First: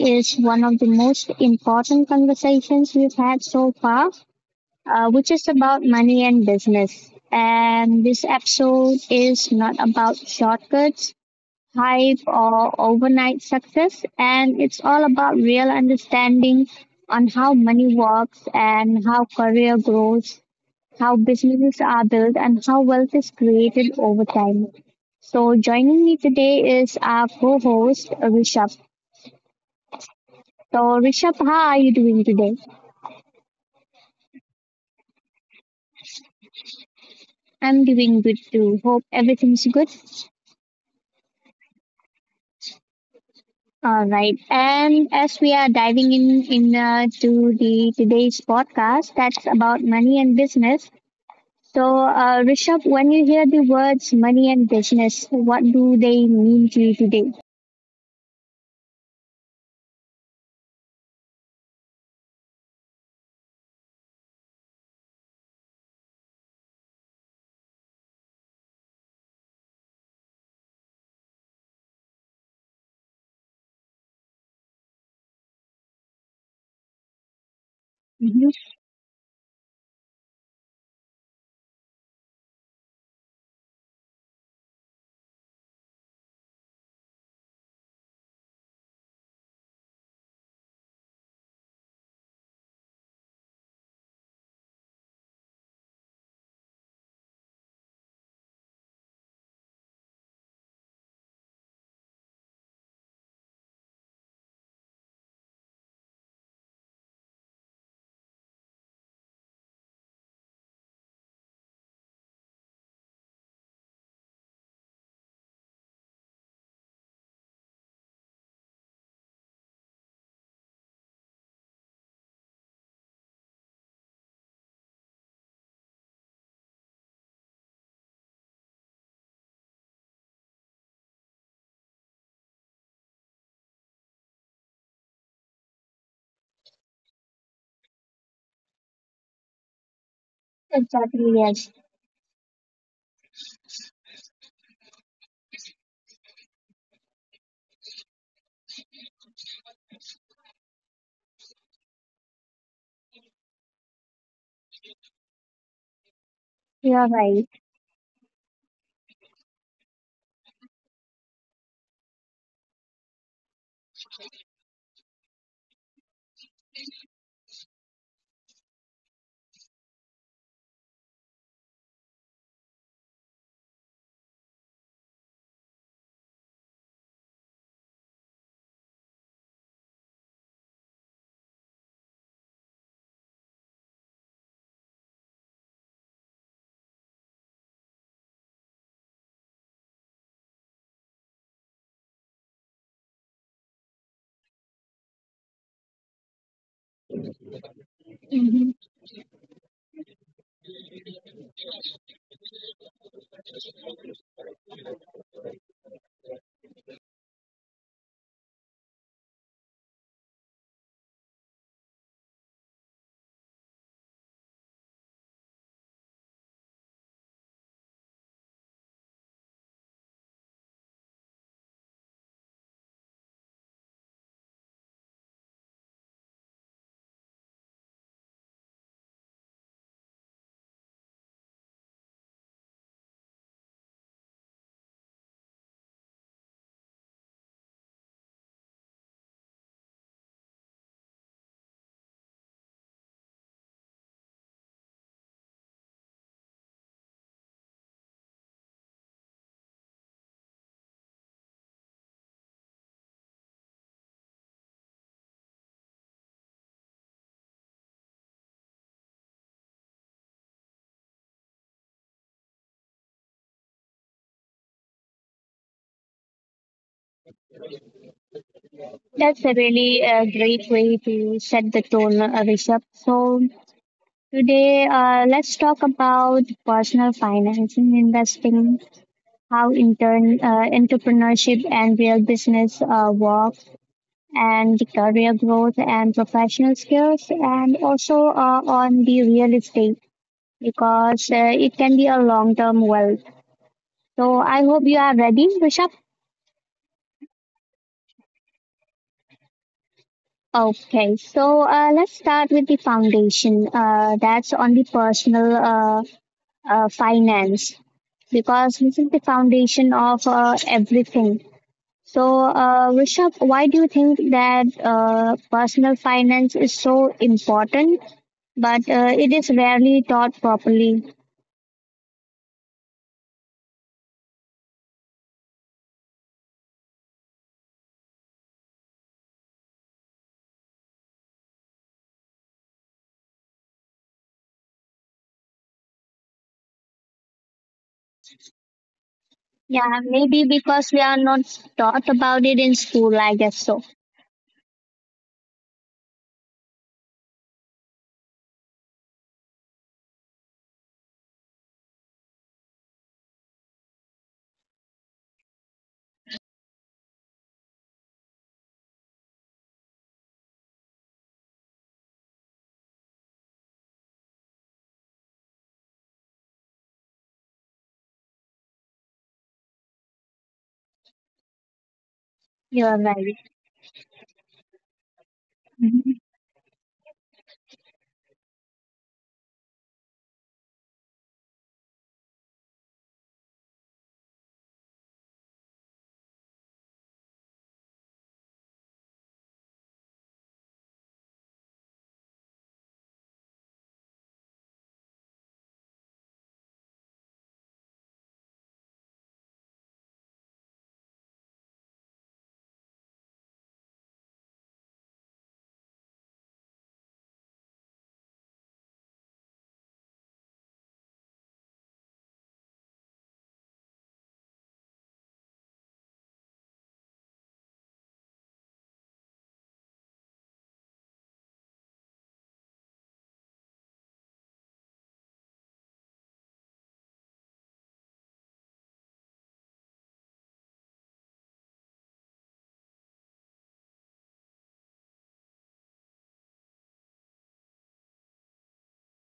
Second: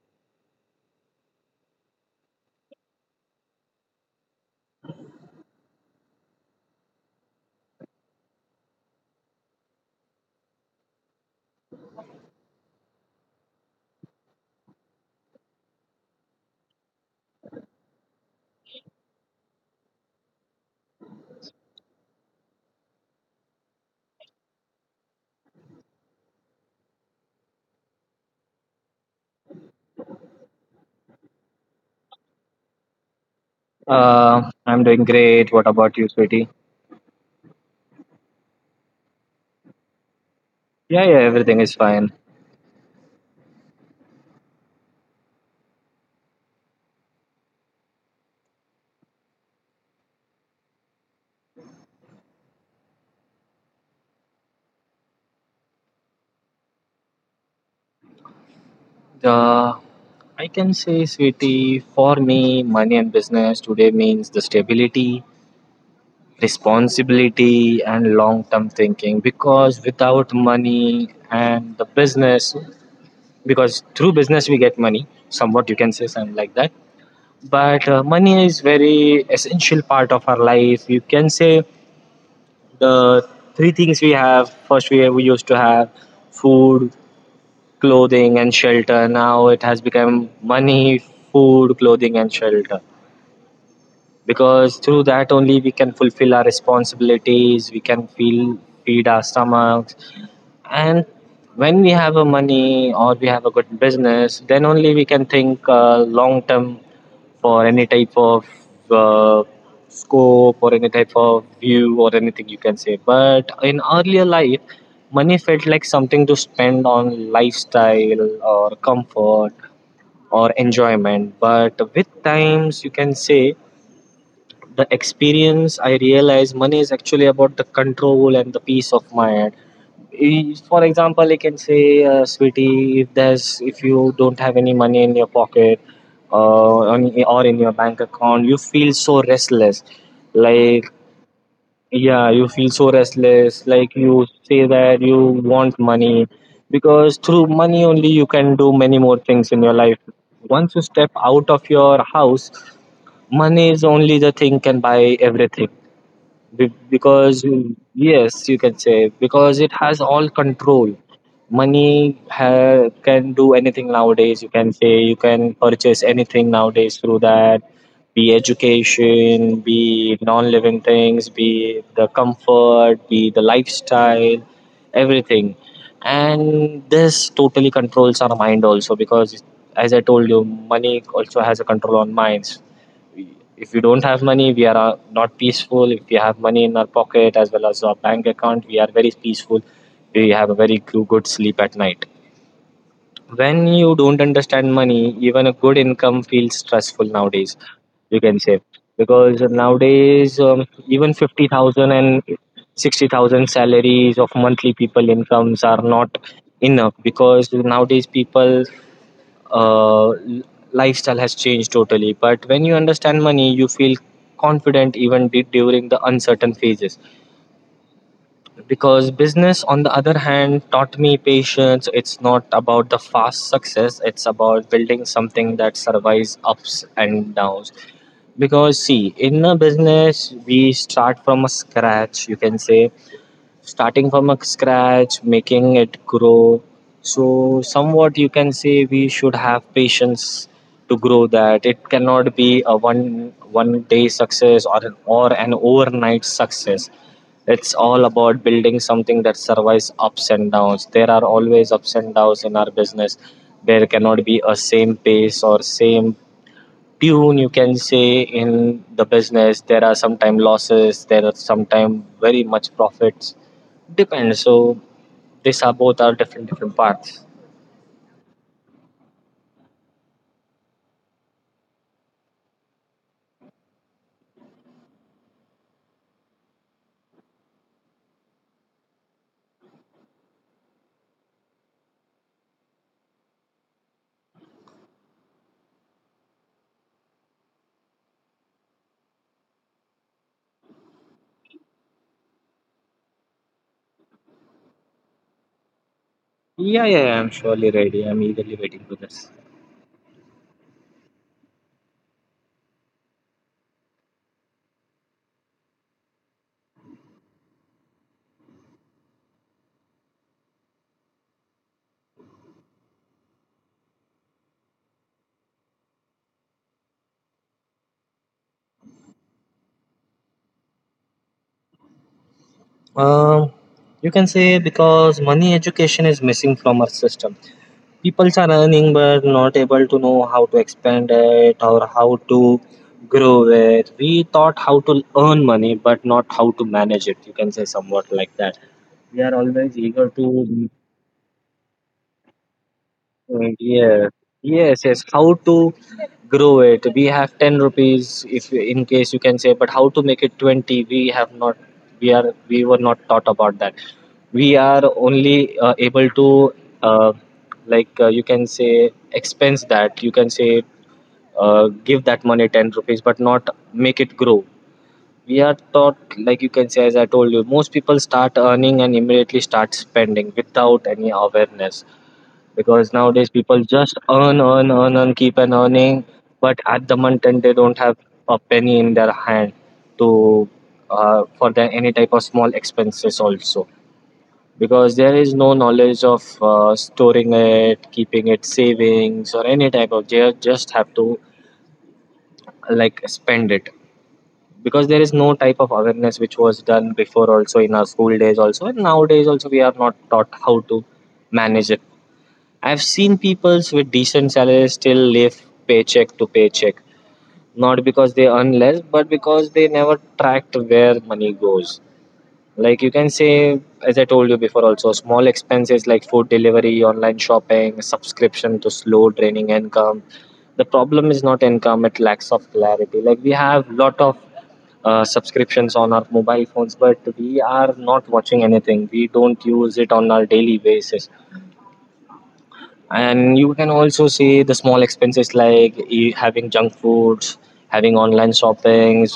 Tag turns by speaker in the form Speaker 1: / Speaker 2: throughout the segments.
Speaker 1: is one of the most important conversations we've had so far, which is about money and business. And this episode is not about shortcuts, hype, or overnight success. And it's all about real understanding on how money works and how career grows, how businesses are built, and how wealth is created over time. So, joining me today is our co host, Rishabh. So, Rishabh, how are you doing today?
Speaker 2: I'm doing great. What about you, sweetie?
Speaker 1: I'm doing good too. Hope everything's good.
Speaker 2: Yeah, yeah, everything is fine.
Speaker 1: All right. And as we are diving in to the today's podcast, that's about money and business. So, Rishabh, when you hear the words money and business, what do they mean to you today?
Speaker 2: The I can say, sweetie, for me, money and business today means the stability, responsibility, and long term thinking. Because without money and the business, because through business we get money, somewhat you can say something like that. But money
Speaker 1: Mm-hmm.
Speaker 2: is very essential part of our life. You can say the three things we have. First, we used to have food, clothing and shelter. Now it has become money, food, clothing, and shelter. Because through that only we can fulfill our responsibilities, we can feel feed our stomachs, and when we have a money or we have a good business, then only we can think long term for any type of uh, scope or any type of view or anything you can say. But in earlier life money felt like something to spend on lifestyle or comfort or enjoyment, but with times you can say the experience I realized money is actually about the control and the peace of mind. For example, I can say, sweetie, if you don't have any money in your pocket or in your bank account, you feel so restless, like
Speaker 1: Exactly, yes.
Speaker 2: yeah, you feel so restless, like you say that you want money, because through money only you can do many more things in your life. Once you step out of your house, money is only the thing can buy everything,
Speaker 1: You're
Speaker 2: because,
Speaker 1: right.
Speaker 2: yes, you can say, because it has all control. Money can do anything nowadays, you can say. You can purchase anything nowadays through that: be education, be non-living things, be the comfort, be the lifestyle, everything. And this totally controls our mind also, because as I told you, money also has a control on minds. If we don't have money, we are not peaceful. If we have money in our pocket as well as our bank account, we are very peaceful. We have a very good sleep at night. When you don't understand money, even a good income feels stressful nowadays. You can say because nowadays, even fifty thousand and sixty thousand salaries of monthly people incomes are not enough, because nowadays people uh, lifestyle has changed totally. But when you understand money, you feel confident even during the uncertain phases. Because business, on the other hand, taught me patience. It's not about the fast success, it's about building something that survives ups and downs. Because, see, in a business, we start from a scratch, you can say, starting from a scratch, making it grow. So, somewhat you can say we should have patience to grow that. It cannot be a one day success, or an overnight success. It's all about building something that survives ups and downs. There are always ups and downs in our business. There cannot be a same pace or same tune, you can say. In the business, there are sometimes losses, there are sometimes very much profits. Depends. So these are both are different paths.
Speaker 1: That's a really a great way to set the tone, Rishabh. So today, let's talk about personal finance and investing, how intern entrepreneurship and real business works, and the career growth and professional skills, and also on the real estate because it can be a long-term wealth. So I hope you are ready, Rishabh.
Speaker 2: Yeah, yeah, yeah, I'm surely ready. I'm eagerly waiting for this.
Speaker 1: Okay, so let's start with the foundation. That's on the personal finance because this is the foundation of everything. So, Rishabh, why do you think that personal finance is so important, but it is rarely taught properly?
Speaker 2: Um, you can say because money education is missing from our system. People are earning but not able to know how to expand it or how to grow it. We taught how to earn money but not how to manage it. You can say somewhat like that. We are always eager
Speaker 1: Yeah, maybe
Speaker 2: to.
Speaker 1: because we are not taught about it in school, I
Speaker 2: Mm,
Speaker 1: guess so.
Speaker 2: yeah. Yes, yes. How to grow it? We have 10 rupees if in case you can say, but how to make it 20? We were not taught about that. We are only able to, uh, like you can say, expense that. You can say, give that money 10 rupees, but not make it grow. We are taught, like you can say, as I told you, most people start earning and immediately start spending without any awareness, because
Speaker 1: You are
Speaker 2: nowadays
Speaker 1: right.
Speaker 2: people just earn, earn, earn, earn, keep on earning,
Speaker 1: Mm-hmm.
Speaker 2: but at the month end they don't have a penny in their hand to for the, any type of small expenses also, because there is no knowledge of storing it, keeping it savings or any type of. They just have to like spend it, because there is no type of awareness, which was done before also in our school days also, and nowadays also we are not taught how to manage. I've seen peoples with decent salaries still live paycheck to paycheck, not because they earn less, but because they never tracked where money goes. Like you can say, as I told you before, also small expenses like food delivery, online shopping, subscription to slow draining income. The problem is not income; it lacks of clarity. Like we have lot of subscriptions on our mobile phones, but we are not watching anything. We don't use it on our daily basis. And you can also see the small expenses like having junk foods, having online shoppings,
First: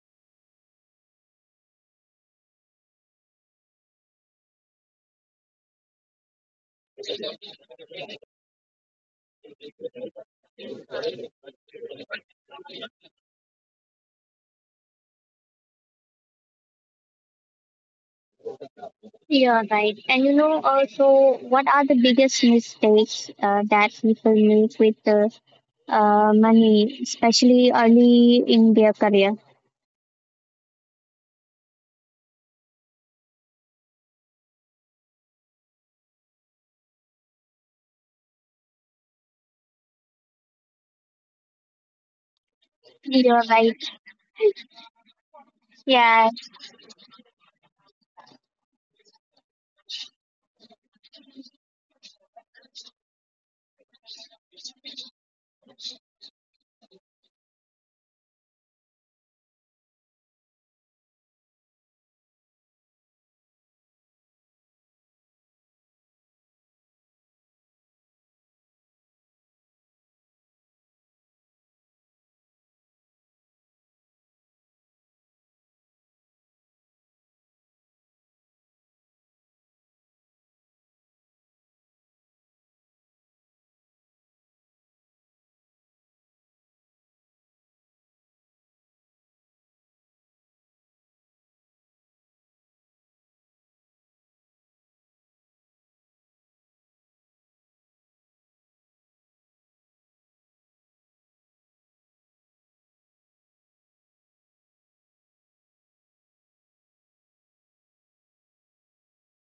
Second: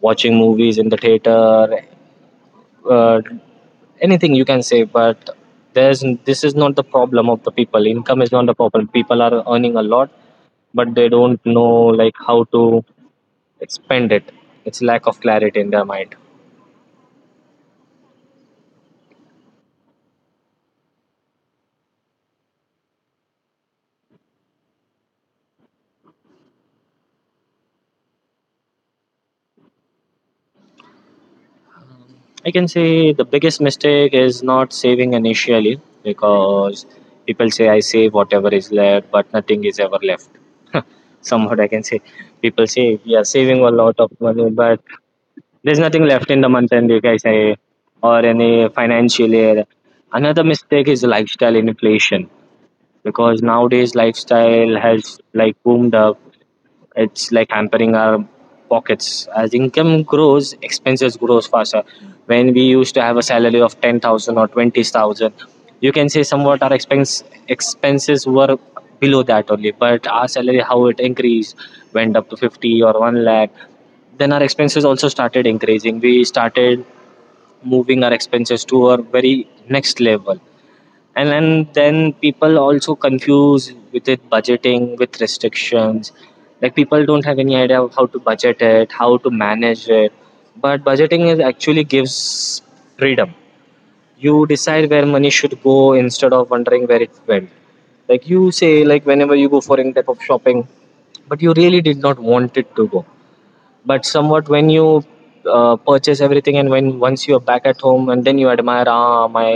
Speaker 2: watching movies in the theater, uh, anything you can say. But there's this is not the problem of the people. Income is not the problem, people are earning a lot, but they don't know like how to spend it. It's lack of clarity in their mind.
Speaker 1: Yeah, right. And you know, also, what are the biggest mistakes that people make with money, especially early in their career?
Speaker 2: I can say the biggest mistake is not saving initially, because people say I save whatever is left, but nothing is ever left. Somewhat, I can say. People say we are
Speaker 1: You're
Speaker 2: saving
Speaker 1: right.
Speaker 2: a lot of money, but there's nothing
Speaker 1: Yeah.
Speaker 2: left in the month end, you guys say, or any financial year. Another mistake is lifestyle inflation, because nowadays lifestyle has like boomed up, it's like hampering our pockets. As income grows, expenses grows faster. When we used to have a salary of 10,000 or 20,000, you can say somewhat our expenses were below that only, but our salary how it increased, went up to 50 or 1 lakh. Then our expenses also started increasing, we started moving our expenses to our very next level. And then people also confuse with it, budgeting with restrictions. Like people don't have any idea of how to budget it, how to manage it. But budgeting is actually gives freedom. You decide where money should go instead of wondering where it went. Like you say, like whenever you go for any type of shopping, but you really did not want it to go, but somewhat when you purchase everything and when once you are back at home, and then you admire, ah, my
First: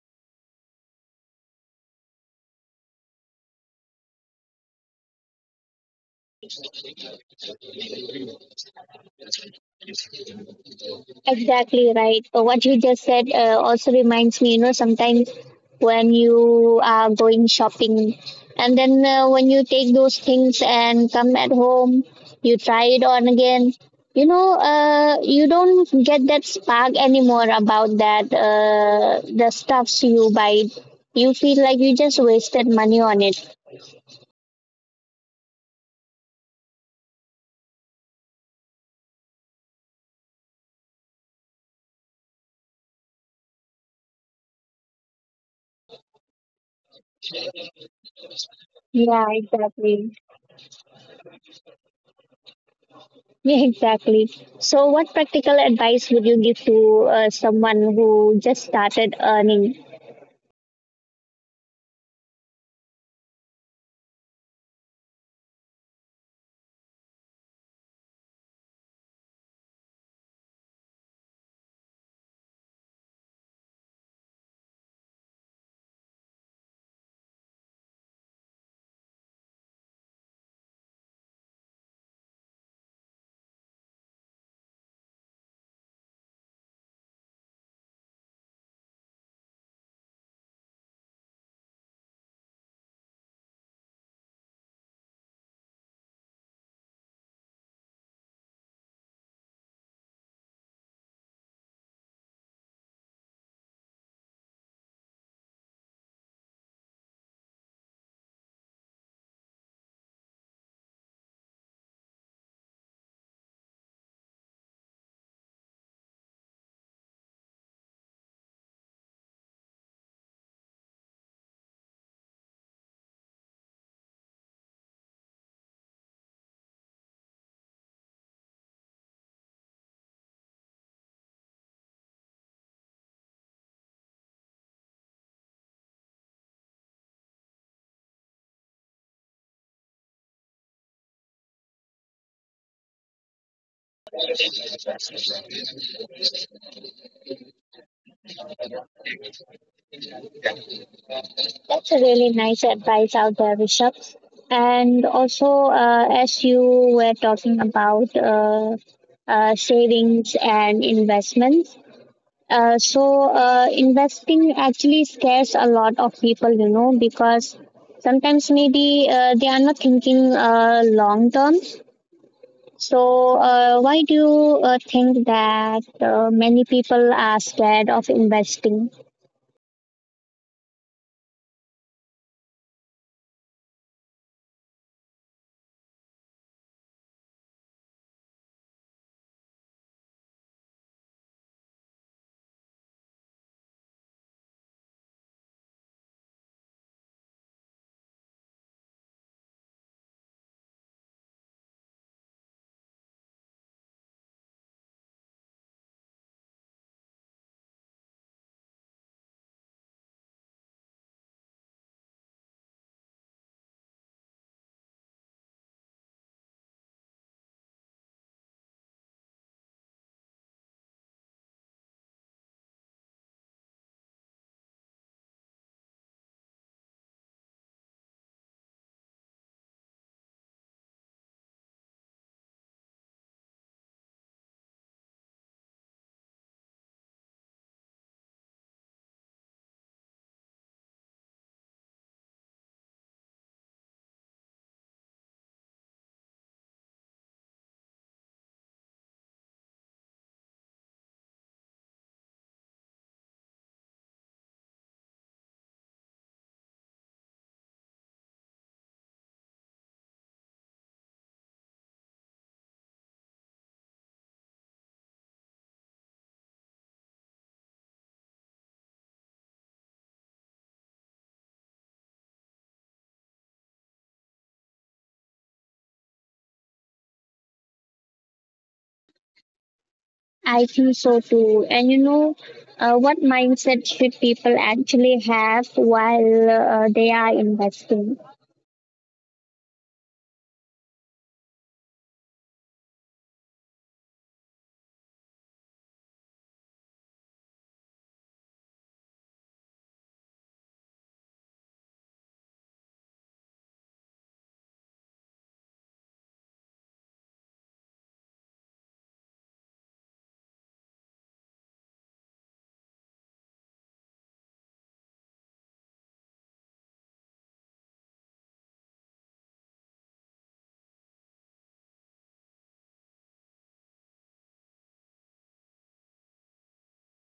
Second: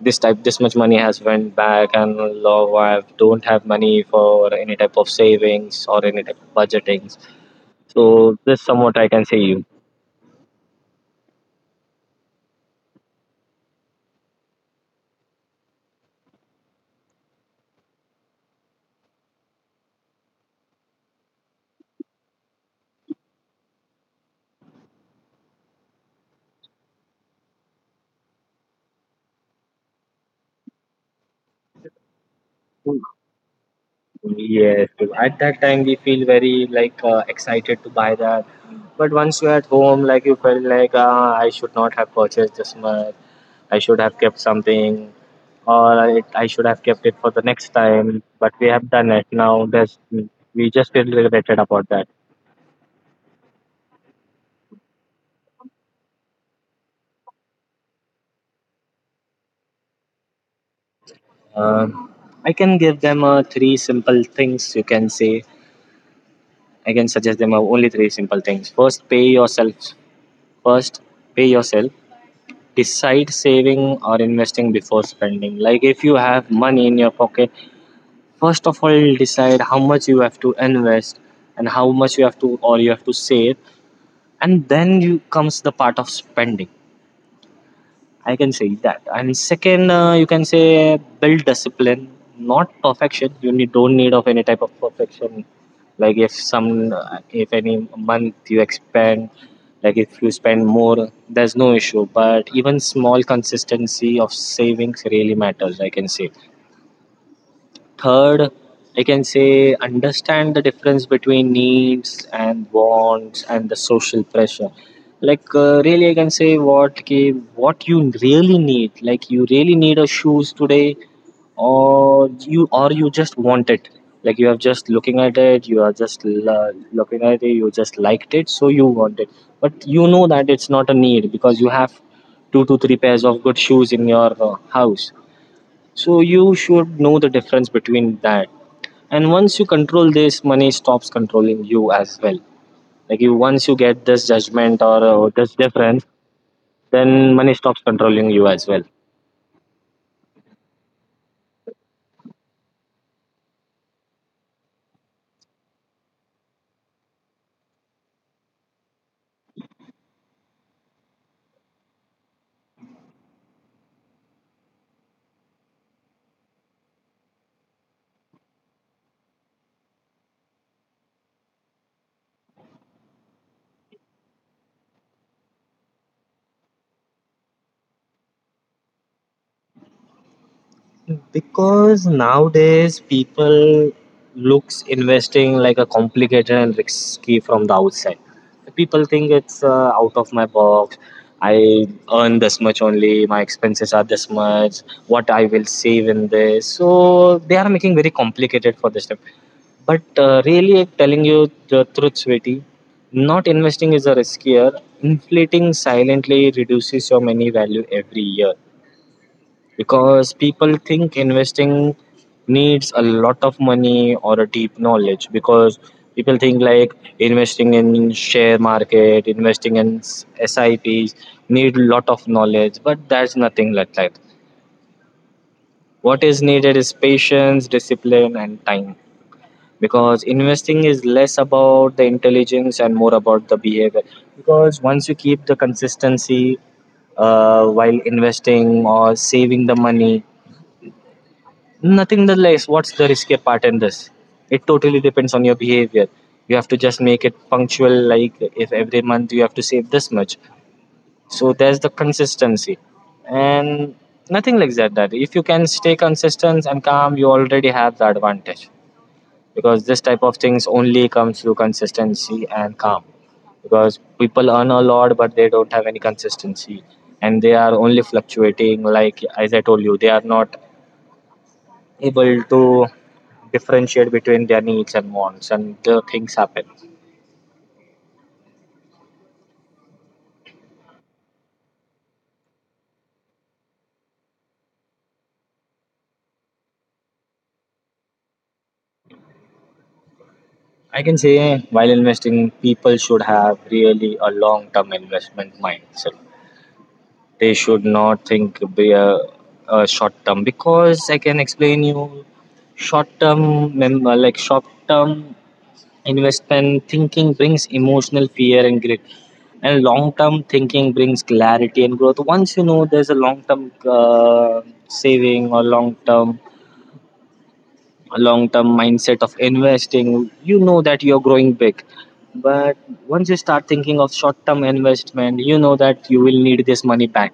Speaker 2: this type, this much money has went back, and I don't have money for any type of savings or any type of budgetings. So this, somewhat I can say, you,
Speaker 1: Exactly right. What you just said also reminds me, you know, sometimes when you are going shopping and then when you take those things and come at home, you try it on again, you know, you don't get that spark anymore about that, the stuffs you buy. You feel like you just wasted money on it.
Speaker 2: yes, at that time we feel very like excited to buy that, but once you're at home, like you felt like I should not have purchased this much, I should have kept something, or I should have kept it for the next time, but we have done
Speaker 1: Yeah,
Speaker 2: it now. There's
Speaker 1: exactly.
Speaker 2: We just feel regretted about that.
Speaker 1: Yeah, exactly. So, what practical advice would you give to someone who just started earning?
Speaker 2: Um, I can give them three simple things, you can say. I can suggest them only three simple things. First, pay yourself. First, pay yourself. Decide saving or investing before spending. Like if you have money in your pocket, first of all, decide how much you have to invest, and how much you have to save, and then you comes the part of spending, I can say that. And second, you can say, build discipline, not perfection. Don't need of any type of perfection. Like if any month you expand, like if you spend more, there's no issue. But even small consistency of savings really matters, I can say. Third, I can say, understand the difference between needs and wants and the social pressure. Like really, I can say, what you really need. Like you really need a shoes today, or you just want it. Like you are just looking at it, you are just looking at it, you just liked it, so you want it. But you know that it's not a need, because you have two to three pairs of good shoes in your house. So you should know the difference between that, and once you control this, money stops controlling you as well. Like you, once you get this judgment or this difference, then money stops controlling you as well.
Speaker 1: That's a really nice advice out there, Rishabh. And also, as you were talking about savings and investments, investing actually scares a lot of people, you know, because sometimes maybe they are not thinking long term. So, why do you think that many people are scared of investing?
Speaker 2: Because nowadays people looks investing like a complicated and risky from the outside. People think it's out of my box. I earn this much only, my expenses are this much, what I will save in this, so they are making very complicated for this. But really, I'm telling you the truth, sweetie. Not investing is a riskier. Inflating silently reduces your money value every year, because people think investing needs a lot of money or a deep knowledge, because people think like investing in share market, investing in sips, need lot of knowledge, but that's nothing like that. What is needed is patience, discipline and time, because investing is less about the intelligence and more about the behavior. Because once you keep the consistency while investing or saving the money, nothing the less, what's the riskier part in this? It totally depends on your behavior. You have to just make it punctual, like if every month you have to save this much, so there's the consistency, and nothing like that, that if you can stay consistent and calm, you already have the advantage. Because this type of things only comes through consistency and calm. Because people earn a lot, but they don't have any consistency, and they are only fluctuating, like as I told you, they are not able to differentiate between their needs and wants, and the things happen.
Speaker 1: I think so too. And you know, what mindset should people actually have while they are investing?
Speaker 2: I can say while investing people should have really a long term investment mindset. They should not think be a short term, because I can explain you short term like short term investment thinking brings emotional fear and grit. And long term thinking brings clarity and growth. Once you know there's a long term saving or long term mindset of investing, you know that you're growing big. But once you start thinking of short term investment, you know that you will need this money back.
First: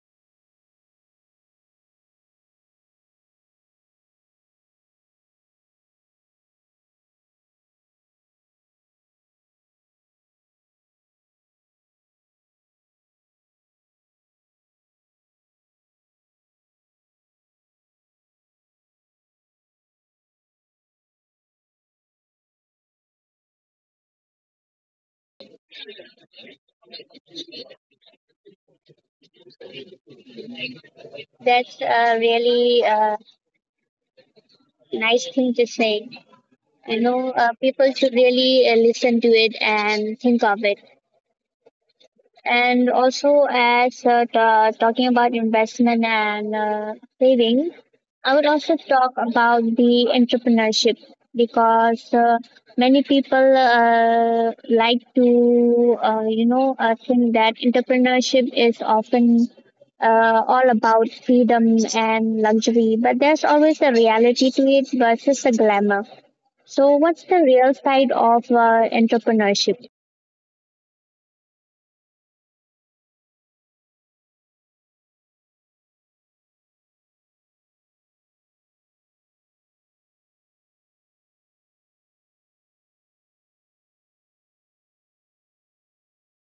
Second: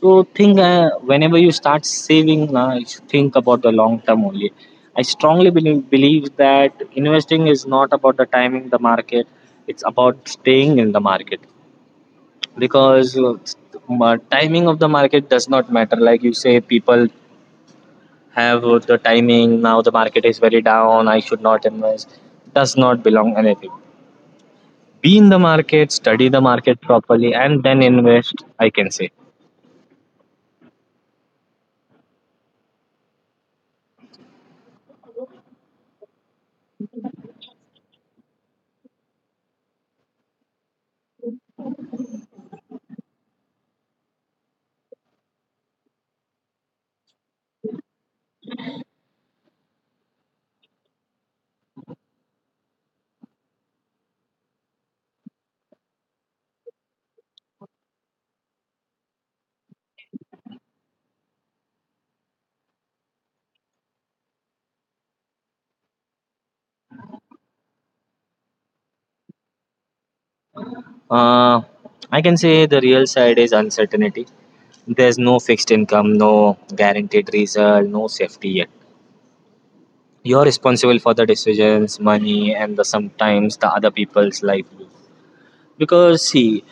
Speaker 2: So think whenever you start saving, you should think about the long term only. I strongly believe that investing is not about the timing the market; it's about staying in the market. Because timing of the market does not matter. Like you say, people have the timing now. The market is very down. I should not invest. Does not belong anything. Be in the market, study the market properly, and then invest. I can say.
Speaker 1: That's a really nice thing to say. You know, people should really listen to it and think of it. And also, as ta talking about investment and saving, I would also talk about the entrepreneurship because many people like to, you know, think that entrepreneurship is often all about freedom and luxury, but there's always a reality to it versus the glamour. So, what's the real side of entrepreneurship?
Speaker 2: Uh, I can say the real side is uncertainty. There's no fixed income, no guaranteed result, no safety yet. You're responsible for the decisions, money, and the sometimes the other people's livelihood. Because see,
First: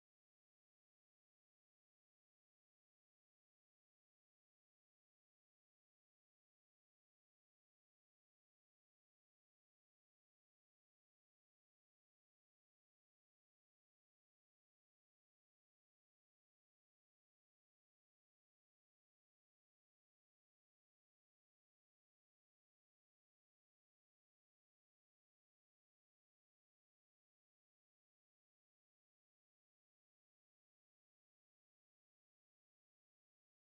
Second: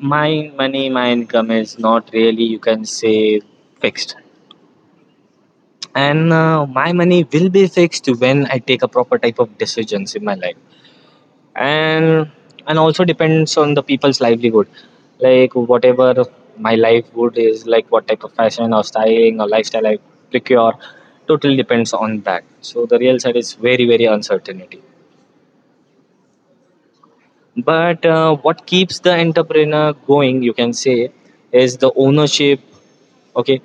Speaker 2: my money, my income is not really, you can say, fixed, and my money will be fixed when I take a proper type of decisions in my life. and and also depends on the people's livelihood, like whatever my livelihood is, like what type of fashion or styling or lifestyle I procure totally depends on that. So the real side is very very uncertainty. But what keeps the entrepreneur going, you can say, is the ownership. Okay,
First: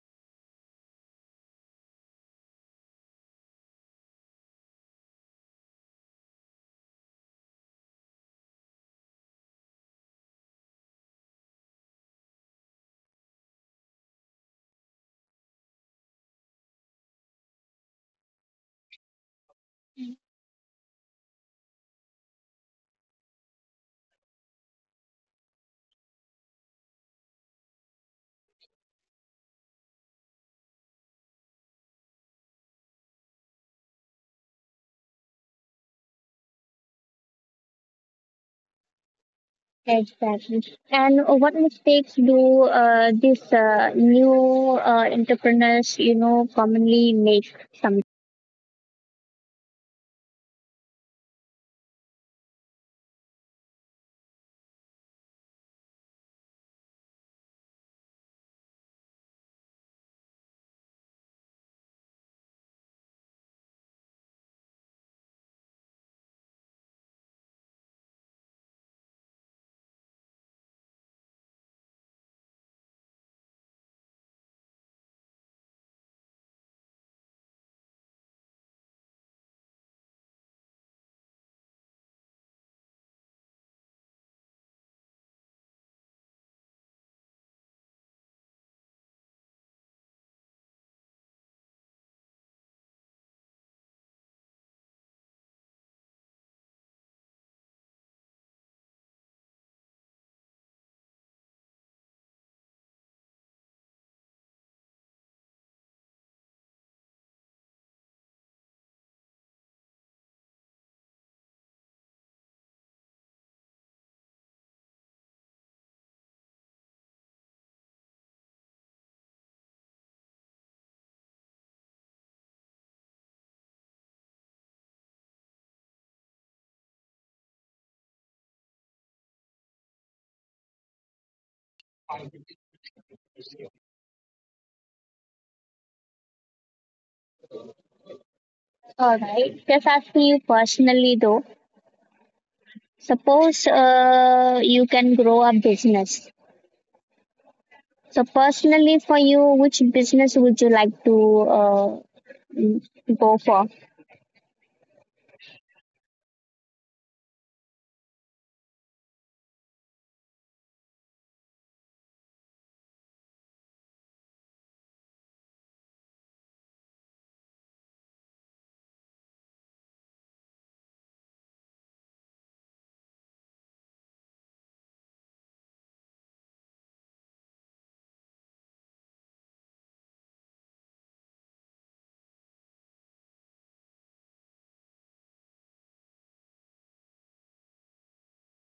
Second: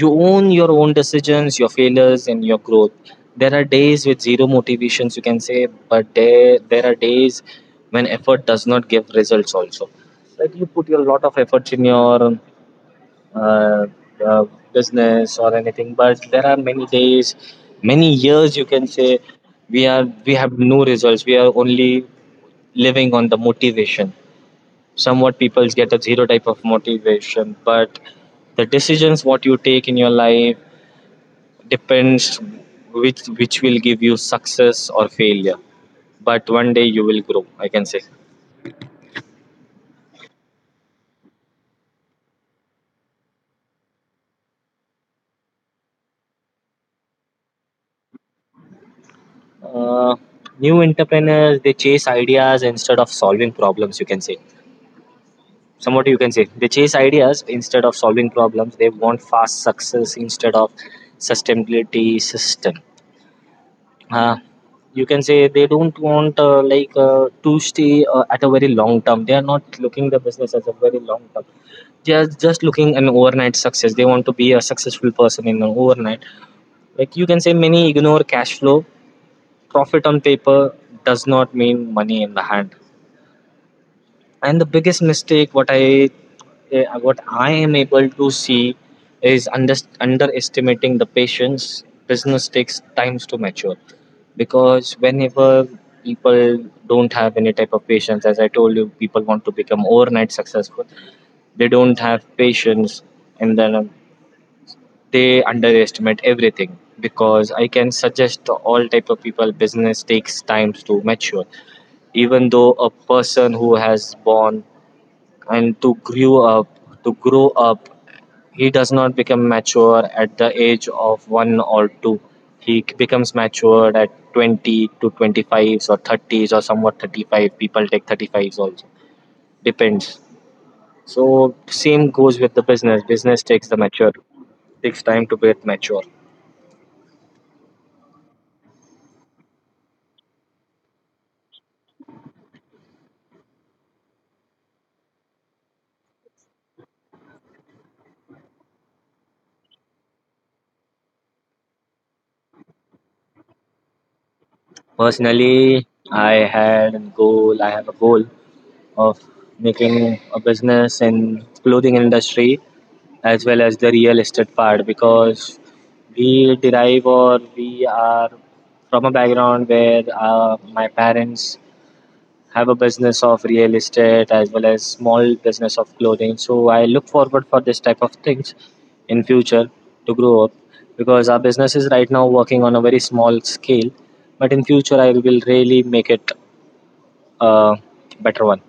Speaker 2: you own your own decisions, your failures and your growth. There are days with zero motivations, you can say, but there are days when effort does not give results also, like you put a lot of efforts in your uh, uh, business or anything, but there are many days, many years you can say, we have no results, we are only living on the motivation. Somewhat people get a zero type of motivation, but the decisions what you take in your life depends, which will give you success or failure, but one day you will grow, I can say.
Speaker 1: Exactly. And what mistakes do these new entrepreneurs, you know, commonly make? Some.
Speaker 2: Uh, new entrepreneurs, they chase ideas instead of solving problems, you can say. Somewhat you can say they chase ideas instead of solving problems. They want fast success instead of sustainability system. Uh, you can say they don't want like to stay at a very long term. They are not looking the business as a very long term. They are just looking an overnight success. They want to be a successful person in an overnight, like you can say many ignore cash flow. Profit on paper does not mean money in the hand. And the biggest mistake what I am able to see is underestimating the patience. Business takes times to mature. Because whenever people don't have any type of patience, as I told you, people want to become overnight successful. They don't have patience. And then they underestimate everything, because I can suggest to all type of people, business takes time to mature. Even though a person who has born and to grow up, he does not become mature at the age of 1 or 2. He becomes matured at 20 to 25s or 30s or somewhat 35. People take 35s also. Depends. So same goes with the business. Business takes the mature. Takes time to get mature.
Speaker 1: All right. Just asking you personally though. Suppose you can grow a business. So personally, for you, which business would you like to mm, go for?
Speaker 2: Personally, I had a goal. I have a goal of making a business in clothing industry, as well as the real estate part, because we derive, or we are from a background where my parents have a business of real estate as well as small business of clothing. So I look forward for this type of things in future, to grow up, because our business is right now working on a very small scale, but in future I will really make it a better one.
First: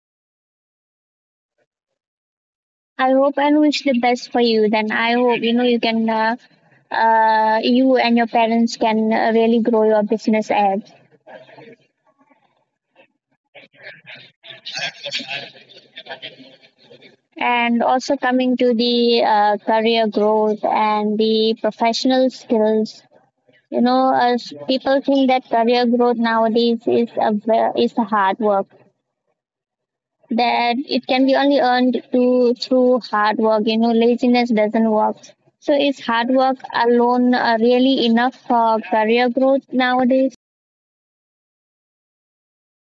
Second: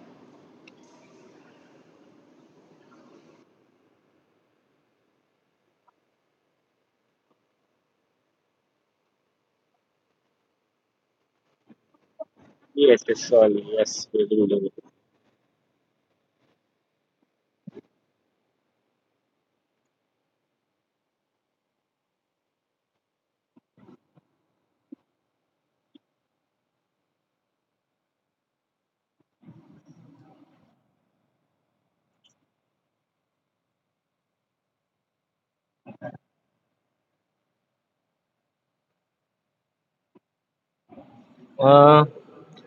Speaker 1: I hope and wish the best for you. Then I hope you know you can. You and your parents can really grow your business ahead.
Speaker 2: Yes, yes, surely. Yes, we do.
Speaker 1: And also coming to the career growth and the professional skills, you know, people think that career growth nowadays is a is a hard work. That it can be only earned to through hard work. You know, laziness doesn't work. So is hard work alone really enough for career growth nowadays?
Speaker 2: uh,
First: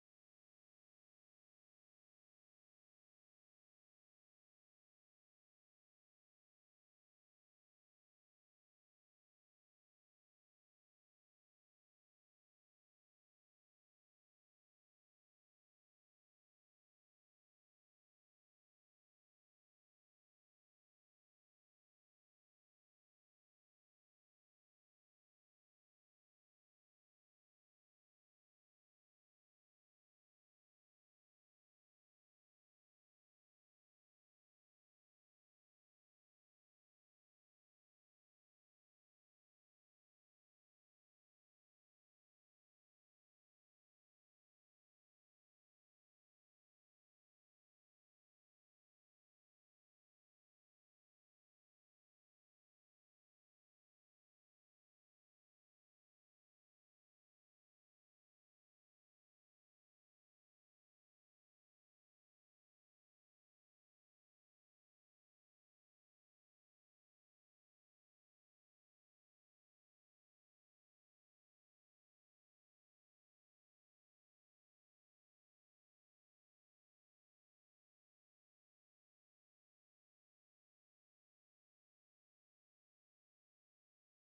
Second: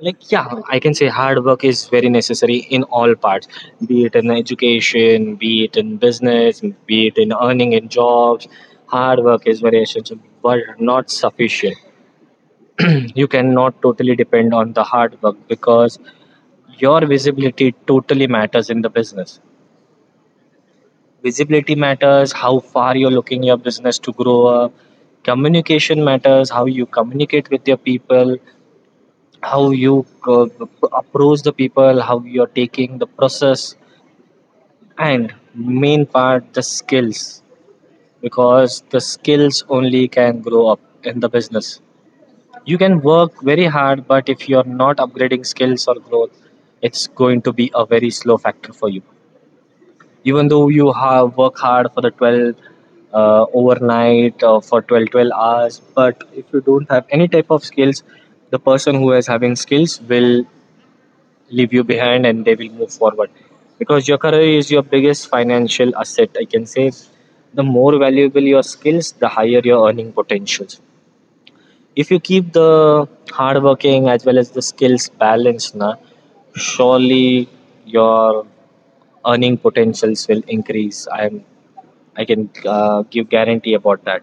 Speaker 2: like yeah, I can say hard work is very necessary in all parts, be it in education, be it in business, be it in earning in jobs. Hard work is very essential but not sufficient. You cannot totally depend on the hard work, because your visibility totally matters in the business. Visibility matters how far you're looking your business to grow up. Communication matters, how you communicate with your people, how you approach the people, how you're taking the process, and main part the skills. Because the skills only can grow up in the business. You can work very hard, but if you're not upgrading skills or growth, it's going to be a very slow factor for you. Even though you have work hard for the 12, overnight for 12 hours, but if you don't have any type of skills, the person who is having skills will leave you behind and they will move forward, because your career is your biggest financial asset, I can say. The more valuable your skills, the higher your earning potentials. If you keep the hard working as well as the skills balanced, na, surely your earning potentials will increase. I can give guarantee about that.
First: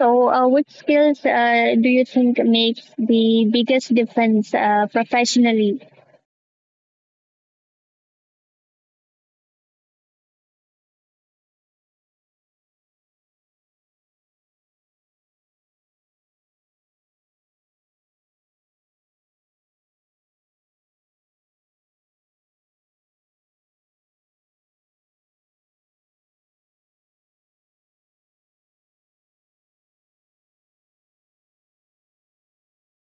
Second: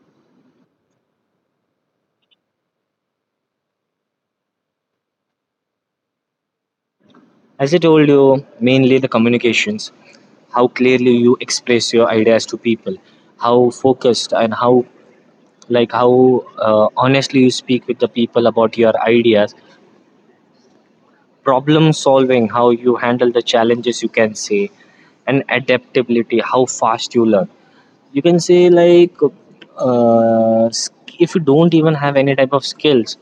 Speaker 1: So, which skills do you think makes the biggest difference professionally?
Speaker 2: As I told you, mainly the communications, how clearly you express your ideas to people, how focused and how like, how honestly you speak with the people about your ideas, problem solving, how you handle the challenges you can say, and adaptability, how fast you learn, you can say, like, uh, if you don't even have any type of skills,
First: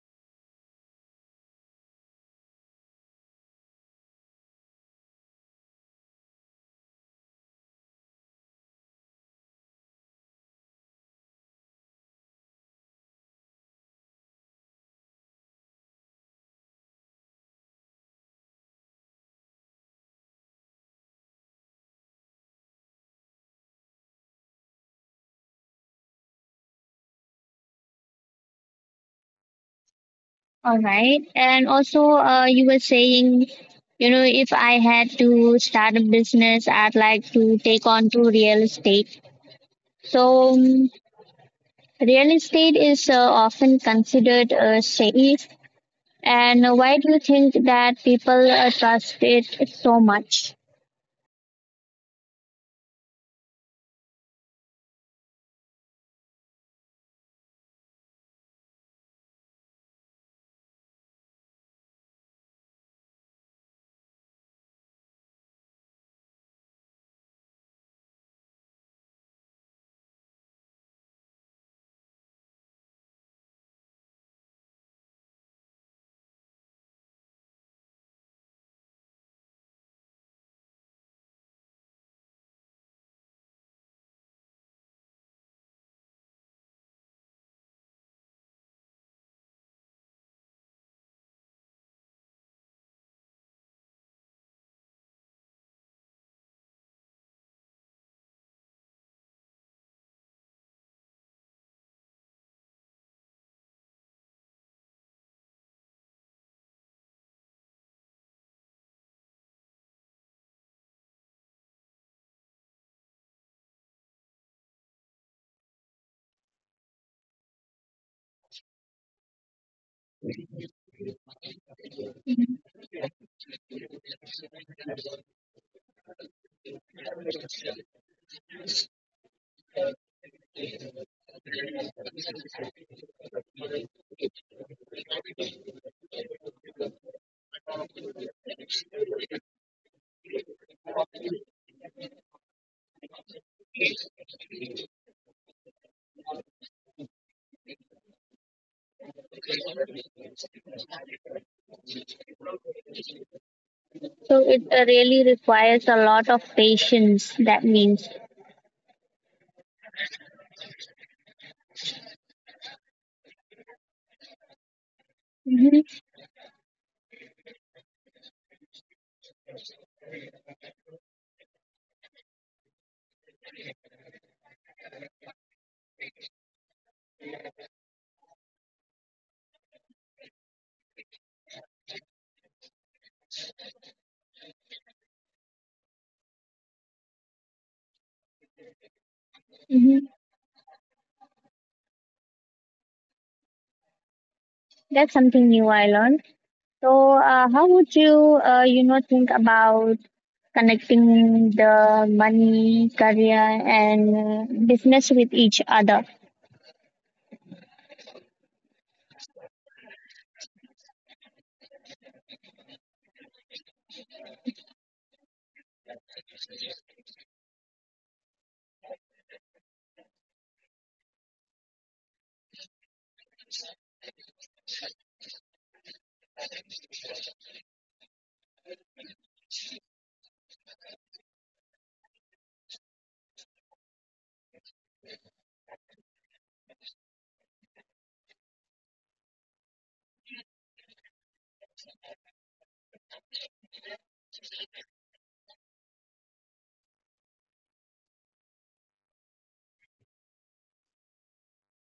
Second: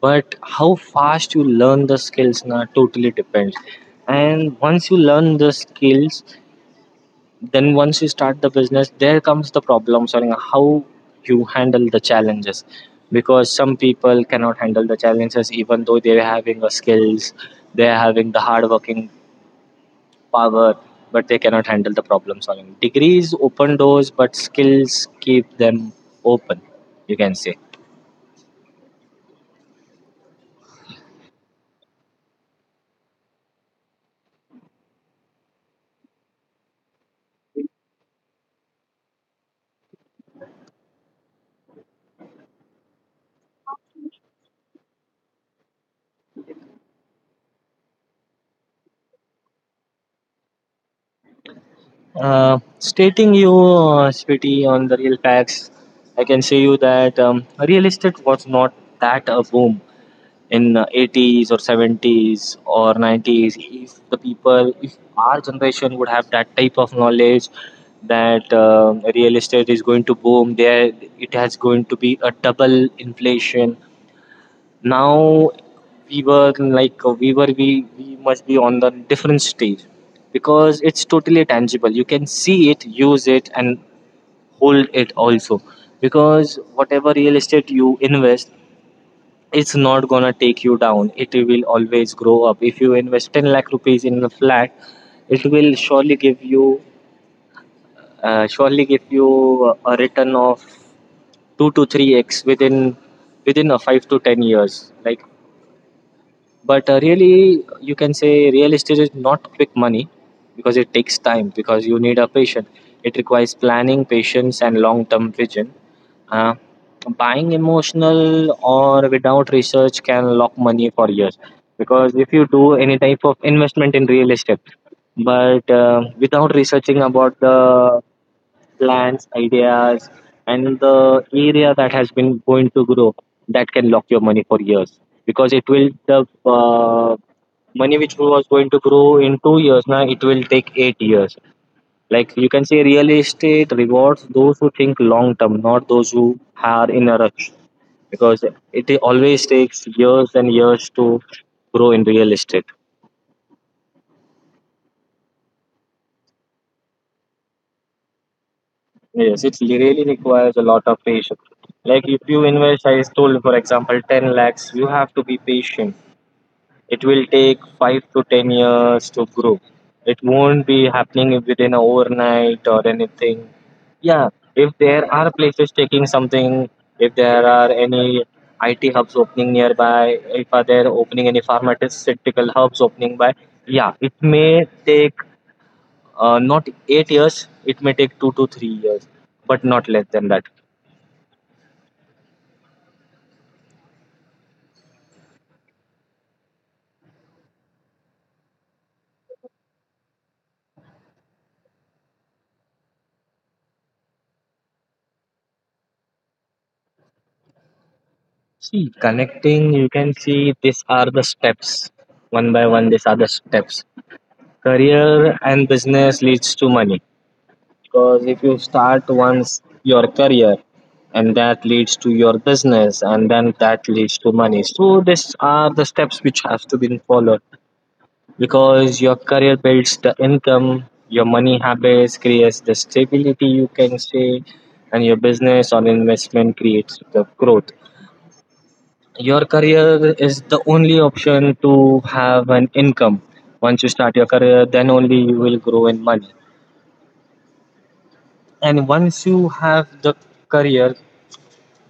Speaker 2: but how fast you learn the skills now totally depends. And once you learn the skills, then once you start the business, there comes the problem solving, how you handle the challenges, because some people cannot handle the challenges, even though they're having the skills, they're having the hard working power, but they cannot handle the problem solving. Degrees open doors, but skills keep them open, you can say.
Speaker 1: All right. And also, you were saying, you know, if I had to start a business, I'd like to take on to real estate. So, real estate is often considered safe. And why do you think that people trust it so much?
Speaker 2: Stating you Spiti, on the real facts, I can say you that real estate was not that a boom in the 80s or 70s or 90s. If the people, if our generation would have that type of knowledge that real estate is going to boom there, it has going to be a double inflation now, we were like we must be on the different stage, because it's totally tangible, you can see it, use it and hold it also. Because whatever real estate you invest, it's not gonna take you down, it will always grow up. If you invest 10 lakh rupees in a flat, it will surely give you a return of 2 to 3x within a 5 to 10 years like. But really you can say real estate is not quick money, because it takes time, because you need a patient. It requires planning, patience and long term vision. Uh, buying emotional or without research can lock money for years. Because if you do any type of investment in real estate, but without researching about the plans, ideas and the area that has been going to grow, that can lock your money for years. Because it will, the money which was going to grow in 2 years, now it will take 8 years. Like you can say, real estate rewards those who think long term, not those who are in a rush, because it always takes years and years to grow in real estate.
Speaker 1: So, it really requires a lot of patience, that means.
Speaker 2: Yes, it really requires a lot of patience. Like if you invest, I told, for example, 10 lakhs, you have to be patient.
Speaker 1: Hmm.
Speaker 2: It will take 5 to 10 years to grow. It won't be happening within a overnight or anything. Yeah, if there are places taking something, if there are any IT hubs opening nearby, if are there opening any pharmaceutical hubs opening by, yeah, it may take not 8 years. It may take 2 to 3 years, but not
Speaker 1: Hmm.
Speaker 2: less than that.
Speaker 1: That's something new I learned. So, how would you, you know, think about connecting the money, career, and business with each other.
Speaker 2: See, connecting, you can see these are the steps. One by one, these are the steps. Career and business leads to money, because if you start once your career, and that leads to your business, and then that leads to money. So these are the steps which have to be followed, because your career builds the income, your money habits creates the stability, you can say, and your business or investment creates the growth. Your career is the only option to have an income. Once you start your career, then only you will grow in money. And once you have the career,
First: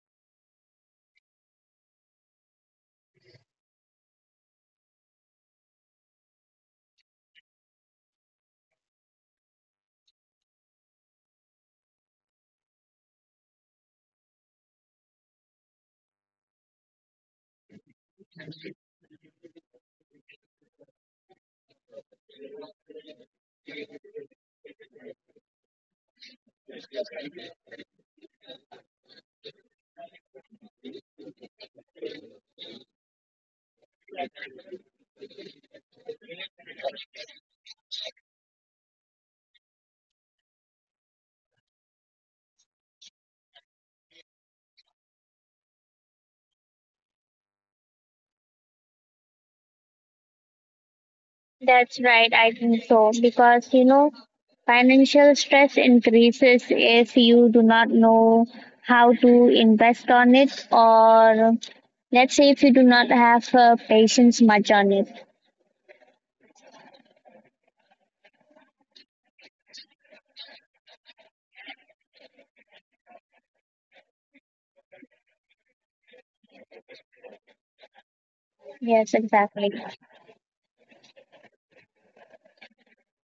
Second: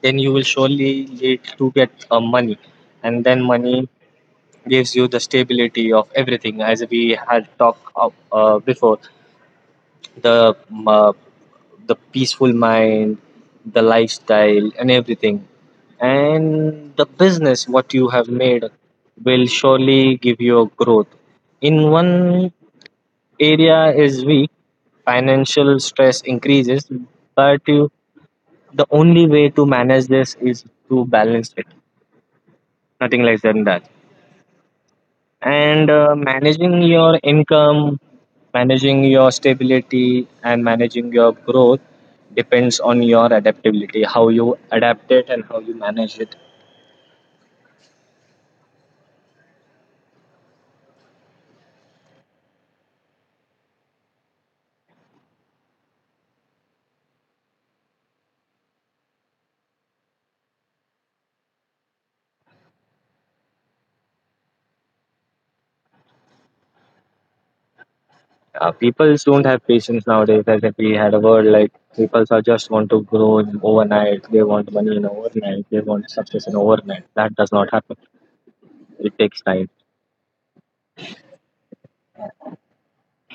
Speaker 2: then you will surely lead to get money, and then money gives you the stability of everything. As we had talked of, before, the um, uh, the peaceful mind, the lifestyle, and everything, and the business what you have made will surely give you a growth. In one area is weak, financial stress increases, but you the only way to manage this is to balance it, nothing less than that. And managing your income, managing your stability and managing your growth depends on your adaptability, how you adapt it and how you manage it.
Speaker 1: That's right, I think so. Because, you know, financial stress increases if you do not know how to invest on it, or let's say if you do not have patience much on it.
Speaker 2: People don't have patience nowadays. As if we had a word, like people are just want to grow in overnight, they want money in overnight, they want success in overnight, that does not happen, it
Speaker 1: Yes,
Speaker 2: takes time.
Speaker 1: exactly.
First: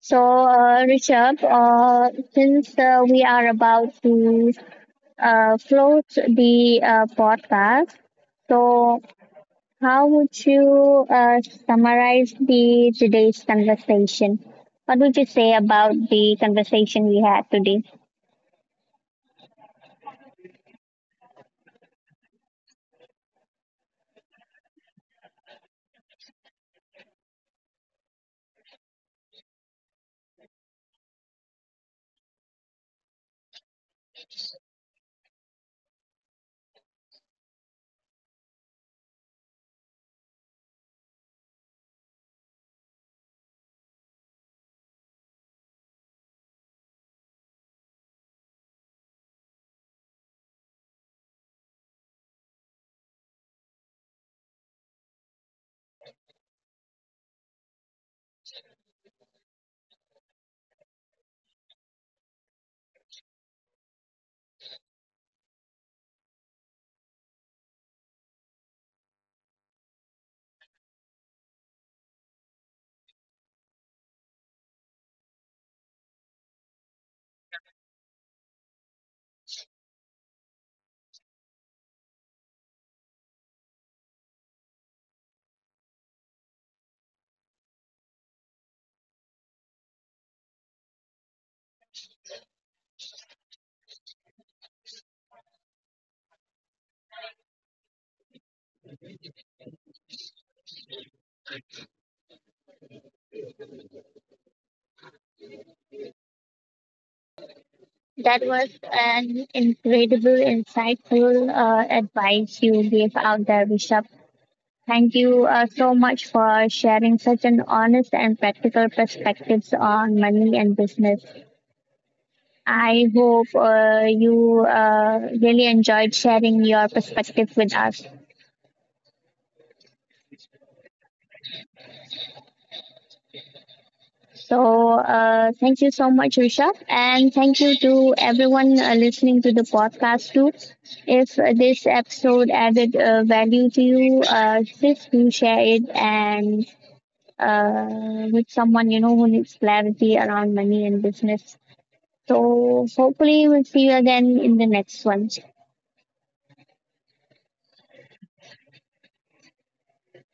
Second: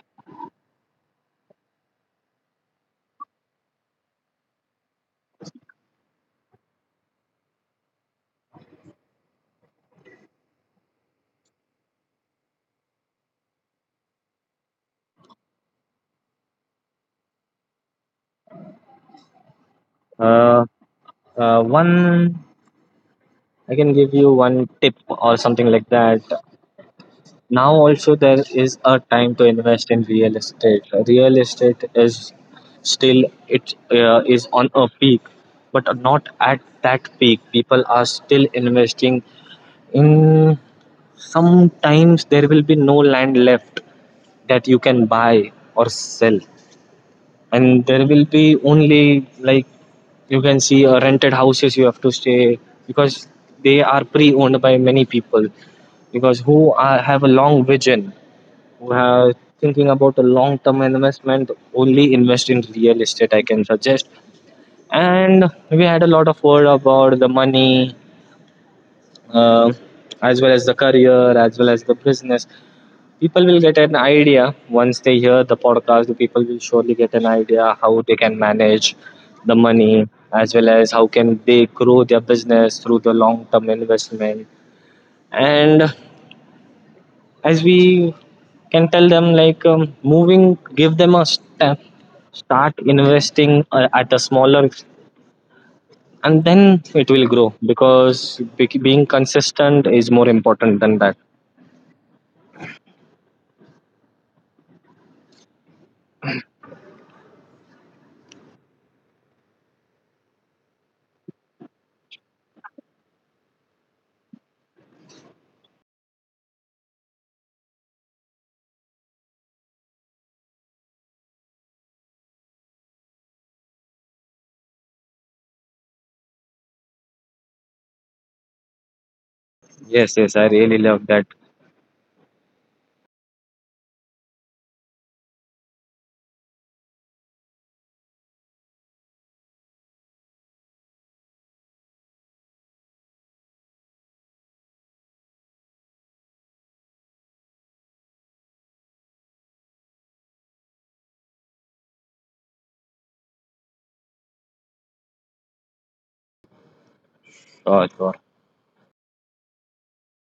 Speaker 1: So, Richard, since we are about to close the podcast, so how would you summarize the today's conversation? What would you say about the conversation we had today?
Speaker 2: Uh, one I can give you one tip or something like that. Now also there is a time to invest in real estate. Real estate is still it is on a peak, but not at that peak. People are still investing in. Sometimes there will be no land left that you can buy or sell, and there will be only, like you can see, rented houses you have to stay, because they are pre-owned by many people, because have a long vision, who are thinking about a long term investment, only invest in real estate, I can suggest. And we had a lot of word about the money, uh, as well as the career, as well as the business. People will get an idea. Once they hear the podcast, the people will surely get an idea, how they can manage the money, as well as how can they grow their business through the long term investment. And as we can tell them, like, moving give them a step, start investing at a smaller, and then it will grow, because being consistent is more important than that.
Speaker 1: That was an incredible, insightful advice you gave out there, Rishabh. Thank you so much for sharing such an honest and practical perspectives on money and business. I hope you really enjoyed sharing your perspective with us.
Speaker 2: Yes, yes, I really love that
Speaker 1: So, thank you so much, Rishabh, and thank you to everyone listening to the podcast too. If this episode added value to you, please do share it and with someone you know who needs clarity around money and business. So, hopefully, we'll see you again in the next one.
Speaker 2: thought.